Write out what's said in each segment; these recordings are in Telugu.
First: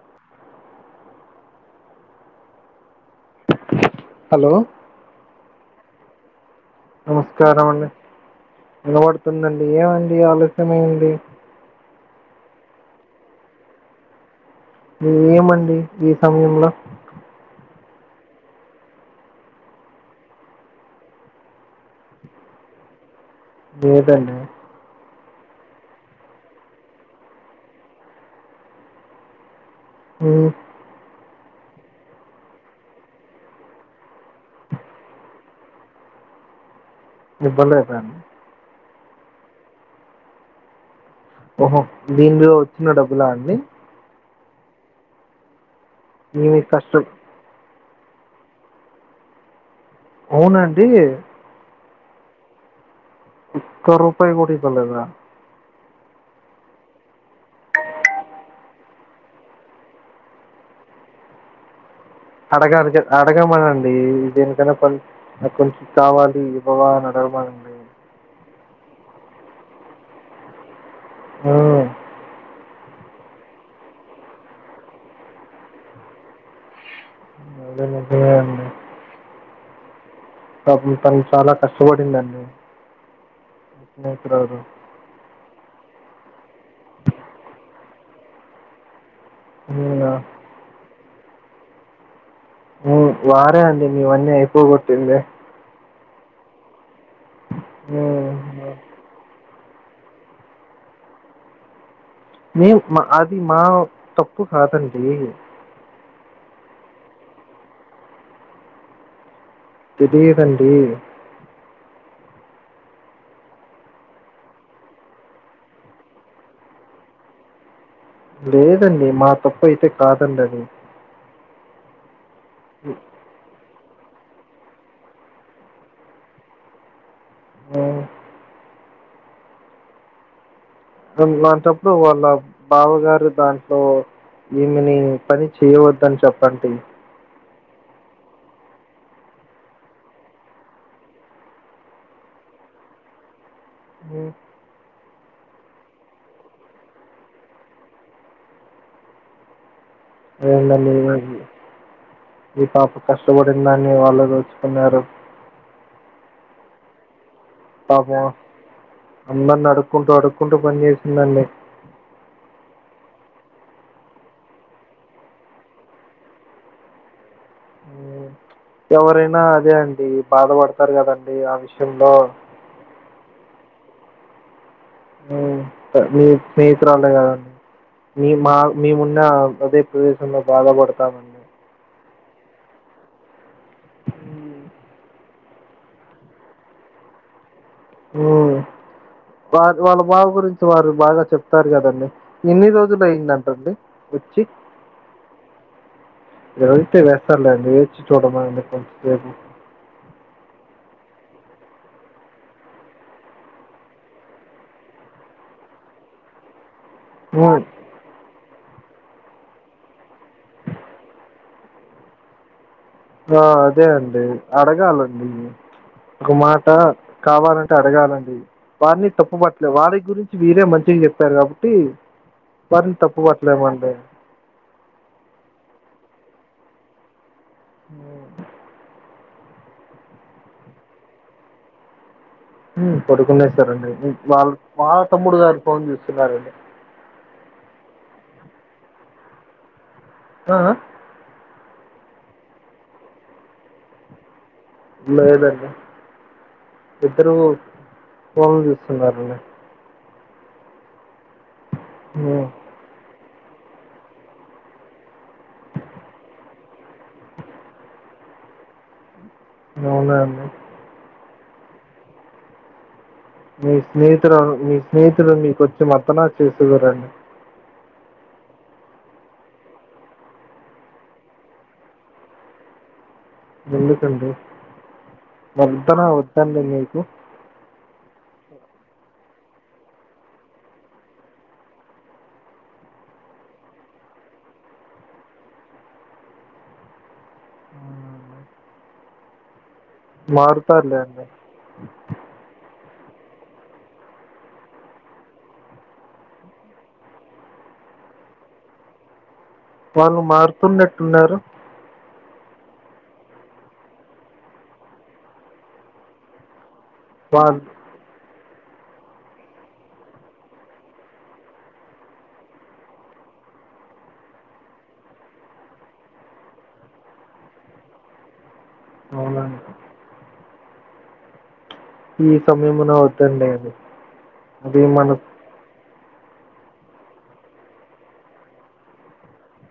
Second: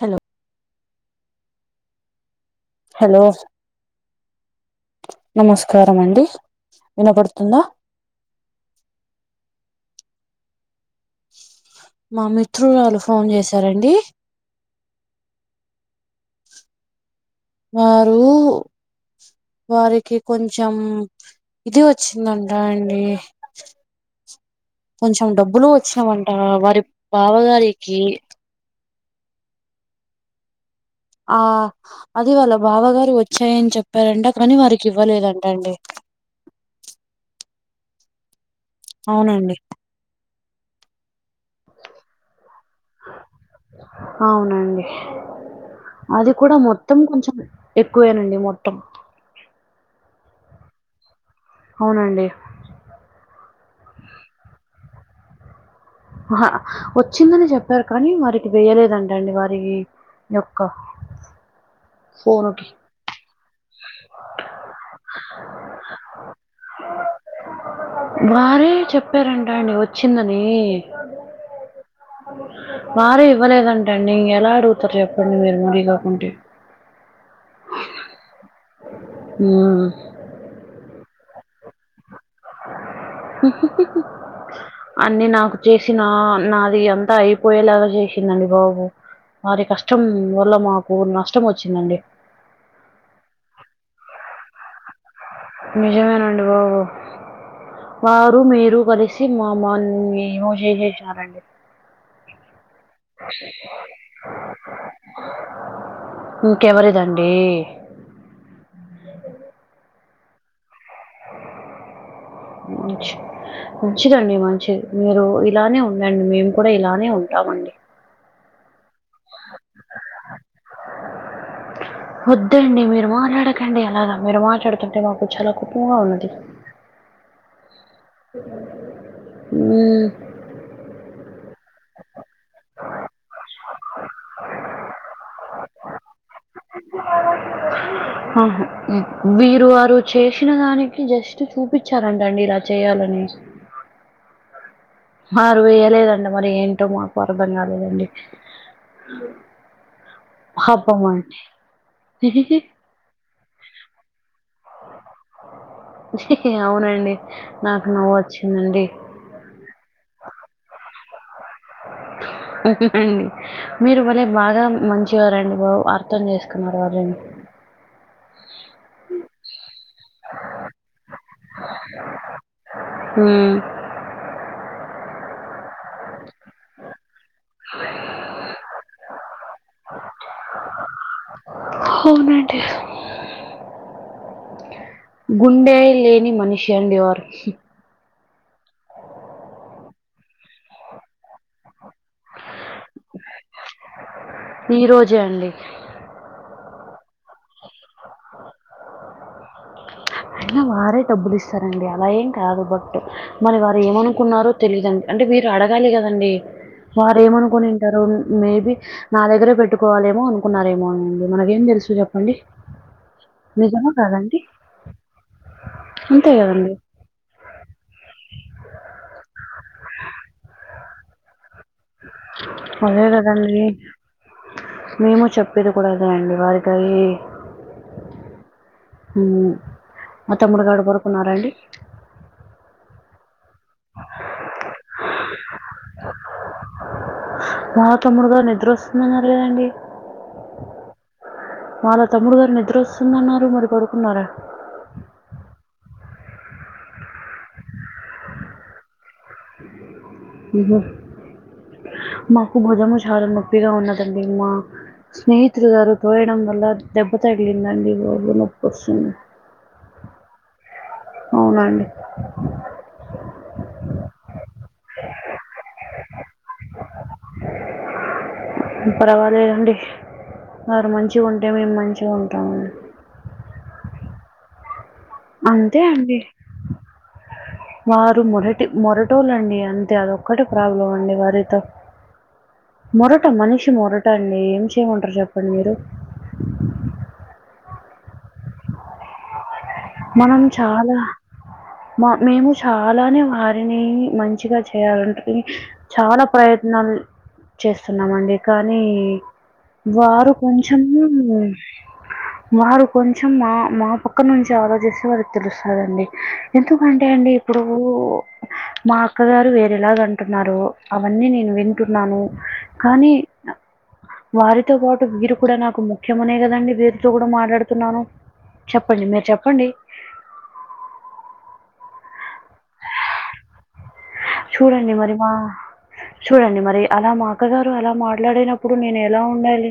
హలో హలో హలో నమస్కారం అండి వినపడుతుందా నమస్కారం అండి వినబడుతుందండి ఏమండి ఆలస్యమే [inaudible] మా మిత్రురాలు ఫోన్ చేసారండి ఊ ఏమండి ఈ సమయంలో మారు వారికి కొంచెం ఇది వచ్చిందంట అండి ఏదండి కొంచెం డబ్బులు వచ్చినవంట వారి బావగారికి హో ఆ అది వాళ్ళ బావగారు వచ్చాయని చెప్పారంట కానీ వారికి ఇవ్వలేదంట అండి ఇబ్బలేదని అవునండి ఓహో దీనిలో వచ్చిన డబ్బులా అండి అవునండి అది కూడా మీ మొత్తం కష్టం కొంచెం ఎక్కువేనండి మొట్టం అవునా అండి అవునండి ఒక్క రూపాయి కూడా ఇవ్వలేదా ఆహా వచ్చిందని చెప్పారు కానీ వారికి వేయలేదంటండి వారికి యొక్క ఫోనుకి అడగాలి కదా- అడగమనండి దేనికన్నా పని కొంచెం కావాలి ఇవ్వవా అని అడగమనండి వారే చెప్పారంటండి వచ్చిందని ఓ వారే ఇవ్వలేదంటండి ఎలా అడుగుతారు చెప్పండి మీరు మరీ కాకుంటే ఐతే [inaudible] చెయ్యండి ఊ పాపం తను చాలా కష్టపడిందండి [inaudible] స్నేహితురాలు అన్నీ నాకు చేసిన నాది అంతా అయిపోయేలాగా చేసిందండి బాబు వారి కష్టం అవునా వల్ల మాకు నష్టం వచ్చిందండి ఊ వారే అండి మీవన్నీ అయిపోగొట్టింది నిజమేనండి బాబు హ్మ్. వారు మీరు కలిస్ చి మా మాని ఏమో చేసేసినారండి మే మా అది మా తప్పు కాదండి ఇంకెవరిదండి తెలియదండి ఉంచి మంచిదండి మంచిది మీరు ఇలానే ఉండండి మేం కూడా ఇలానే ఉంటామండి లేదండి మా తప్పు అయితే కాదండి అది వద్దండి మీరు మాట్లాడకండి అలాగా మీరు మాట్లాడుతుంటే మాకు చాలా కోపంగా ఉన్నది హ్మ్. ఉమ్ అలాంటప్పుడు వాళ్ళ బావగారు దాంట్లో ఇమిని పని చేయవద్దని చెప్పండి అ ఆహ వీరు వారు చేసిన దానికి జస్ట్ చూపించారంట అండి ఇలా చేయాలని ఉం హరు వేయలేదండి మరి ఏంటో మాకు అర్థం కాలేదండి అ [unintelligible] అడి ఈ పాప కష్టపడిన దాన్ని వాళ్ళు దోచుకున్నారు అవునండి నాకు నవ్వు పాపం వచ్చిందండి అందరిని అడుక్కుంటూ అడుక్కుంటూ పనిచేసిందండి అండి మీరు మళ్ళ బాగా మంచివారండి బాబు అర్థం చేసుకున్నారు వాళ్ళని ఎవరైనా అదే అండి బాధపడతారు కదండి ఆ విషయంలో ఉం మీ స్నేహితురాలే కదండి అ మీ మా మేమున్న అదే ప్రదేశంలో బాధపడతామండి అవునండీ గుండె లేని మనిషి అండి వారు ఉం వాళ్ళ బాబ గురించి వారు బాగా చెప్తారు కదండి ఎన్ని రోజులు అయిందంటండి వచ్చి ఈ రోజే అండి ఇది రజతే వెసర్లే అడి వచి చూడమ అ కొంచెం స [unintelligible] అయినా వారే డబ్బులు ఇస్తారండి అలా ఏం కాదు బట్ మరి వారు ఏమనుకున్నారో తెలీదండి అంటే మీరు అడగాలి కదండి వారు హ్మ్. ఏమనుకుని మేబి నా దగ్గరే పెట్టుకోవాలేమో అనుకున్నారేమో అనిండి మనకేం తెలుసు చెప్పండి ఆ అదే నిజమా అండి కాదండి అడగాలండి అంతే ఒక మాట కదండి కావాలంటే అడగాలండి వారిని తప్పుబట్టలే వాడి గురించి వీరే మంచిగా చెప్పారు కాబటి టి వారిని అదే తప్పు కదండి పట్టలేమండి మేము చెప్పేది కూడా అదే అండి వారికి అయి అ మ తమ్ముడిగాడు కొరుకున్నారంండి [unintelligible] ఉం పడుకునేసారండి వాళ్ళ వాళ్ళ తమ్ముడు గారి ఫోన్ చూస్తున్నారండి వాళ తమ్ముడుగారు నిద్ర వస్తుందన్నారు గ దండి ఆ ఆ వాళ్ళ తమ్ముడు గారు నిద్ర వస్తుందన్నారు మరి పడుకున్నారా లేదండీ ఇద్దరు ఫోన్లు చూస్తున్న రండి హు హమ్ హ్మ్. మాకు భుజము చాలము [unintelligible] ఇప్పగా ఉన్నదండి అమ్మా స్నేహితుడు గారు తోయడం వల్ల దెబ్బతగిలిందండి బాబు నొప్పి వస్తుంది అవునాండి అవునండి మీ స్నేహితులు మీ స్నేహితులు మీకొచ్చి [unintelligible] మత్తనా చేస రండి పరవాలేదండి వారు మంచిగా ఉంటే మేము మంచిగా ఉంటామండి ఎందుకండీ అంతే అండి మీకు వారు మొరటి మొరటోళ్ళండి అంతే అదొక్కటి ప్రాబ్లం అండి వారితో అ మొరట మనిషి మొరట అండి ఏం చేయమంటారు చెప్పండి మీరు మనం మారుతారులే చాలా అండి మా మేము చాలానే వారిని మంచిగా చేయాలంటు చాలా ప్రయత్నాలు చేస్తున్నామండి కానీ వాళ్ళు వారు కొంచెం మారుతున్నట్టున్నారు వారు కొంచెం మా మా పక్క నుంచి ఆలోచిస్తే వారికి తెలుస్తారండి ఎందుకంటే అండి ఇప్పుడు వాళ్ళు మా అక్కగారు వేరేలాగంటున్నారు అవన్నీ నేను వింటున్నాను కానీ వారితో పాటు వీరు కూడా నాకు ముఖ్యమునే కదండి వీరితో కూడా మాట్లాడుతున్నాను చెప్పండి మీరు చెప్పండి అవునండి ఈ సమయమున వద్దండి అది అది చూడండి మరి మనకు మా చూడండి మరి అలా మా అక్కగారు అలా మాట్లాడినప్పుడు నేను ఎలా ఉండాలి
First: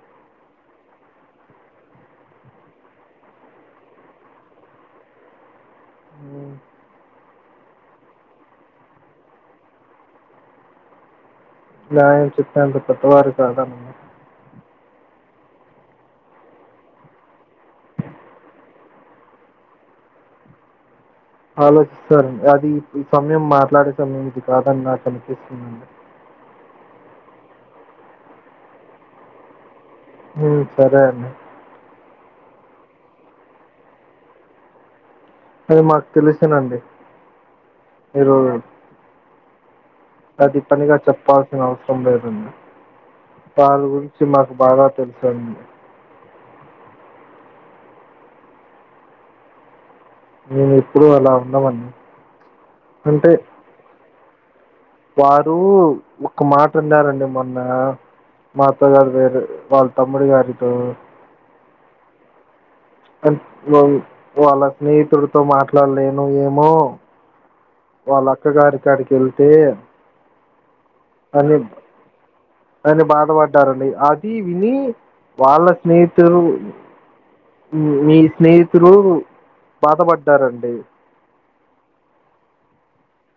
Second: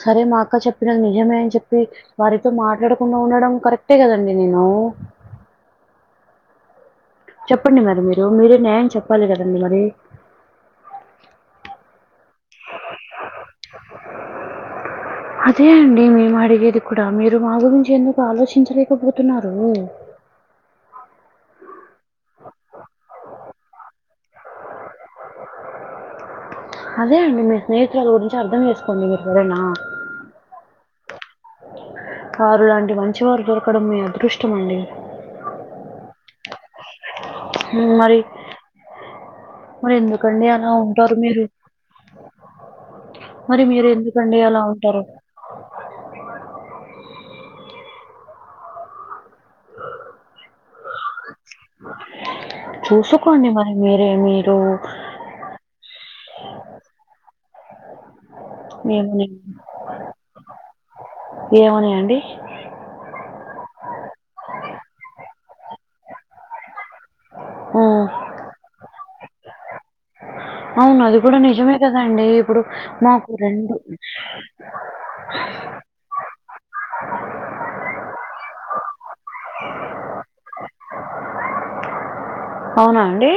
సరే మా అక్క చెప్పినది నిజమే అని చెప్పి వారితో మాట్లాడకుండా ఉండడం కరెక్టే కదండి నేను చెప్పండి మరి మీరు మీరే న్యాయం చెప్పాలి కదండి మరి న్యాయం చెప్పేంత పెట్టవారిని కాదమ్మా అదే అండి మేము అడిగేది కూడా మీరు మా గురించి ఎందుకు ఆలోచించలేకపోతున్నారు ఆలోచిస్తారండి అది ఈ సమయం మాట్లాడే సమయం ఇది కాదని నాకు అనిపిస్తుందండి అదే అండి మీ స్నేహతులు గురించి అర్థం చేసుకోండి మీరు కూడానా హ్మ్ సరే అండి సారు లాంటి మంచి వారు దొరకడం మీ అదృష్టం అండి అది మాకు తెలిసునండి హ్మ్ మరి మరి ఎందుకు అదే పనిగా చెప్పాల్సిన అవసరం లేదండి మరి దాని మీరు గురించి ఎందుకండి మాకు అలా బాగా ఉంటారు? తెలుసాండి నేను ఎప్పుడు అంటే చూసుకోండి మరి మీరే మీరు వారు ఒక మాట అన్నారండి మొన్న మా అత్త గారి ఏమని పేరు వాళ్ల తమ్ముడి గారితో ఏమని అండీ ఆ వాళ్ళ స్నేహితుడితో మాట్లాడలేను ఏమో హ్మ్ వాళ్ళ అక్క గారి కాడికి వెళ్తే అవును అది కూడా నిజమే కదాండి ఇప్పుడు అని మాకు రెండు బాధపడ్డారండి. అది విని వాళ్ళ స్నేహితులు మీ స్నేహితులు బాధపడ్డారండి అవునా అండి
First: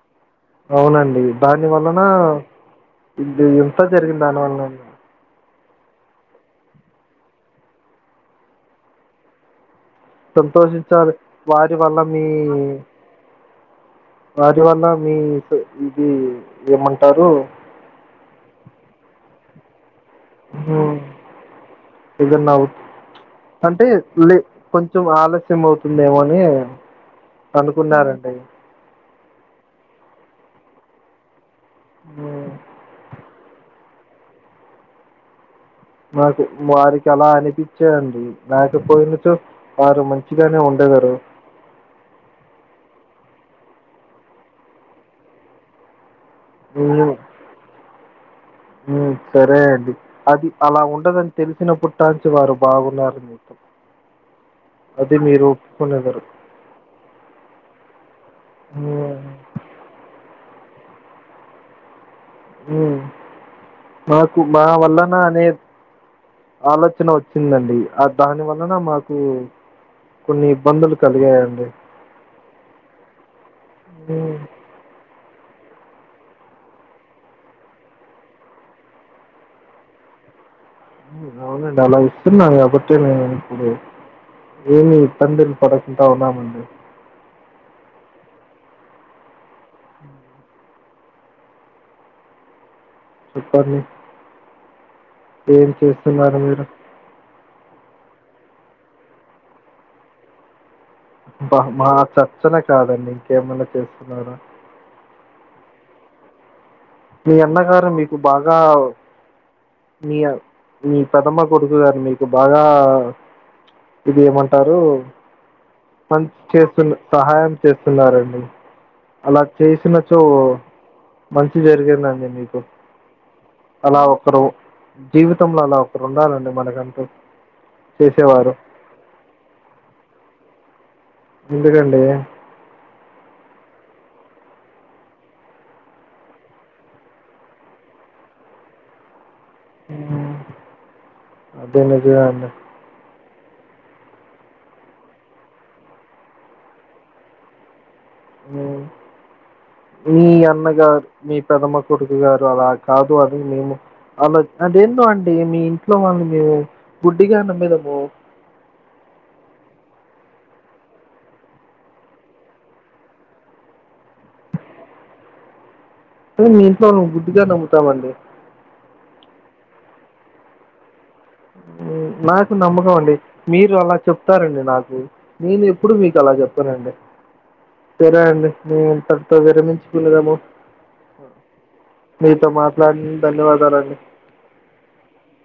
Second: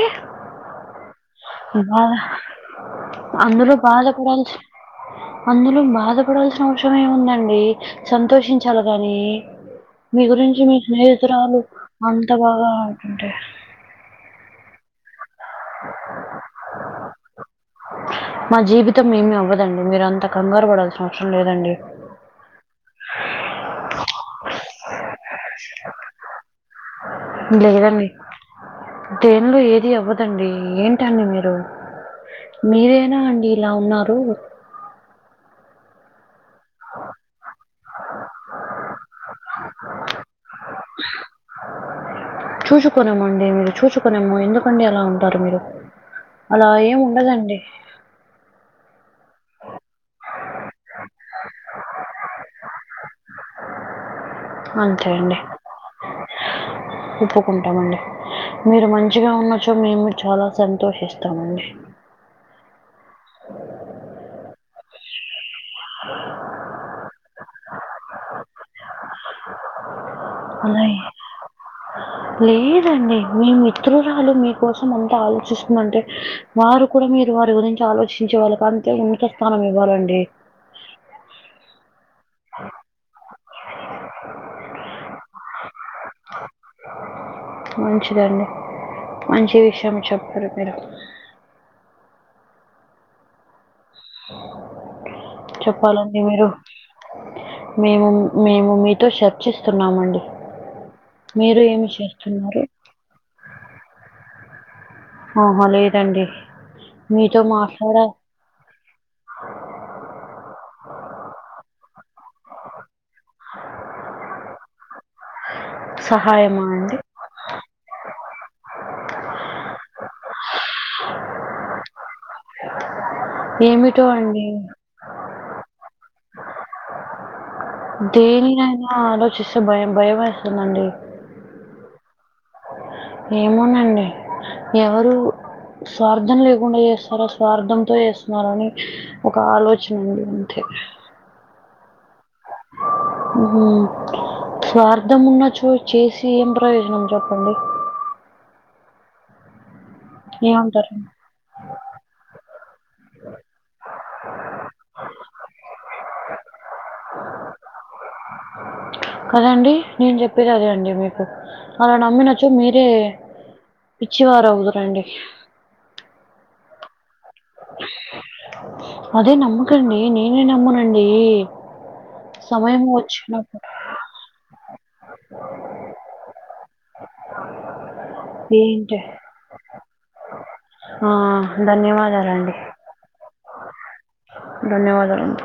అవునండి దాని వలన బాధ ఇది అందులో ఇంత జరిగిన దాని బాధపడాల్సి వలనండి అందులో బాధపడాల్సిన అవసరం ఏముందండి సంతోషించాలి గాని మీ గురించి మీ సంతోషించాలి. స్నేహితురాలు వారి వల్ల మీ అంత బాగా ఆడుతుంటె వాటి వల్ల మీ స్ ఇది ఏమంటారు మా జీవితం ఏమి అవ్వదండి మిరంత కంగార్ పడాల్సిన అవసరం లేదం ఇదన్నావు అంటే లే కొంచం ఆలస్యం అవుతుందేమో అని లేదండి. అనుకున్నారండి దేనిలో ఏది అవ్వదండి ఏంటండి మీరు హ్మ్. మీరేనా అండి ఇలా ఉన్నారు నాకు వారికి అలా అనిపిచ్చ అండి రాకపోయినచో వారు మం చి గనే ఉండదరు చూసుకున్నామండి మీరు చూసుుకున్నాము ఎందుకండి అలా ఉంటారు మీరు అలా ఎం ఉండదండి మ్ సరే అండి అది అలా ఉండదని తెలిసినప్పుడ్ టన్చ్ వారు బాగున్నారండి అంతే అది అండి మీరు ఒప్కునేదరు ఒప్పుకుంటామండి మీరు హ్మ్, మంచిగ ఉన్నచో మేము చాల సంతోషిస్తామండి మ్ మాకు మా వల్లన అనే ఆలోచన వచ్చిందండి ఆ దాని వల్లన మాకు కొన్ని అలే ఇబ్బందులు కలిగాయండి లేదండి మీ మిత్రురాలు హ్మ్, మీ కోసం అంతా ఆలోచిస్తుందంటే వారు కూడ మీరు వారి గురించి ఆలోచించే వాళ్ళకి అంతే ఉన్త స్థానం ఇవ్వాలండి అవునండి అలా ఇస్తున్నాన్ కాబట్టె నేను ఇప్పుడు ఏమి ఇబ్బందిల్ పడకుంట ఉన్నామండి మంచిదండి మంచి విషయామే చెప్పిరు మిరు చెప్పాలి చెప్పాలండి మీరు మేము మేము మితో షర్చిస్తున్నామండి బ మా చర్చన కాదండి ఇంకేమన్న చేస్తున్నార ఆహా లేదండి మీ మీతో అన్నగారు మాట్లాడ మీకు బాగా మియ మీ పెదమ్మ కొడుకు గారు మీకు బాగా ఇదేమంటారు మంచ్ సహాయమా చేస్తున్న అండి సహాయం చేస్తున్నారండి అలా చేసిన చో జరిగిందండి మీకు అలా ఏమిటో ఒకరు అండి జీవితంలో అలా ఒకరు ఉండాలండి మనకంటూ చేసేవారు. దేనినైనా ఆలోచిస్తే భయం భయం వేస్తుందండి ఎందుకండీ ఏమోనండి ఎవరు స్వార్థం లేకుండ చేస్తారా స్వార్థంతో చేస్తున్నార అని ఒక ఆలో చుంది అంతే అదేంది ఎడ్డిదాంల ఉహూ స్వార్థమున్నచో చేసి ఏం ప్రయోజనం జెప్పండి మీ ఏమంటారు అన్నగారు మీ పెదమ కొడుకు గారు అలా కాదు అదీ మేము అల అదేంటో అండీ మీ ఇంట్లో వాళ్ళ [unintelligible] గుడ్డిగా నమ్మిదనమూ కదా అండి నేన్ జెప్పేదదే అండి మీకు అలా నమ్మినచో మీరే పిచ్చివారవుదురండి తే మీ ఇంట్లో గుడ్డుగా నమ్ముతామండి అదే నమ్మకండీ నేనే నమ్మునండీ నాకు నమ్మకమండి మీరు అలా చెప్ ప్తారండి నాకూ నేను యెప్పుడూ మీకలా జెప్ సరె అండి సరే అండి మేం ఏంటి ఇంతటితో విరమించికునెదాము ఆ మీతో ధన్యవాదాలండి మాట్లాడి ధన్యవాదాలండి ధన్యవాదాలండి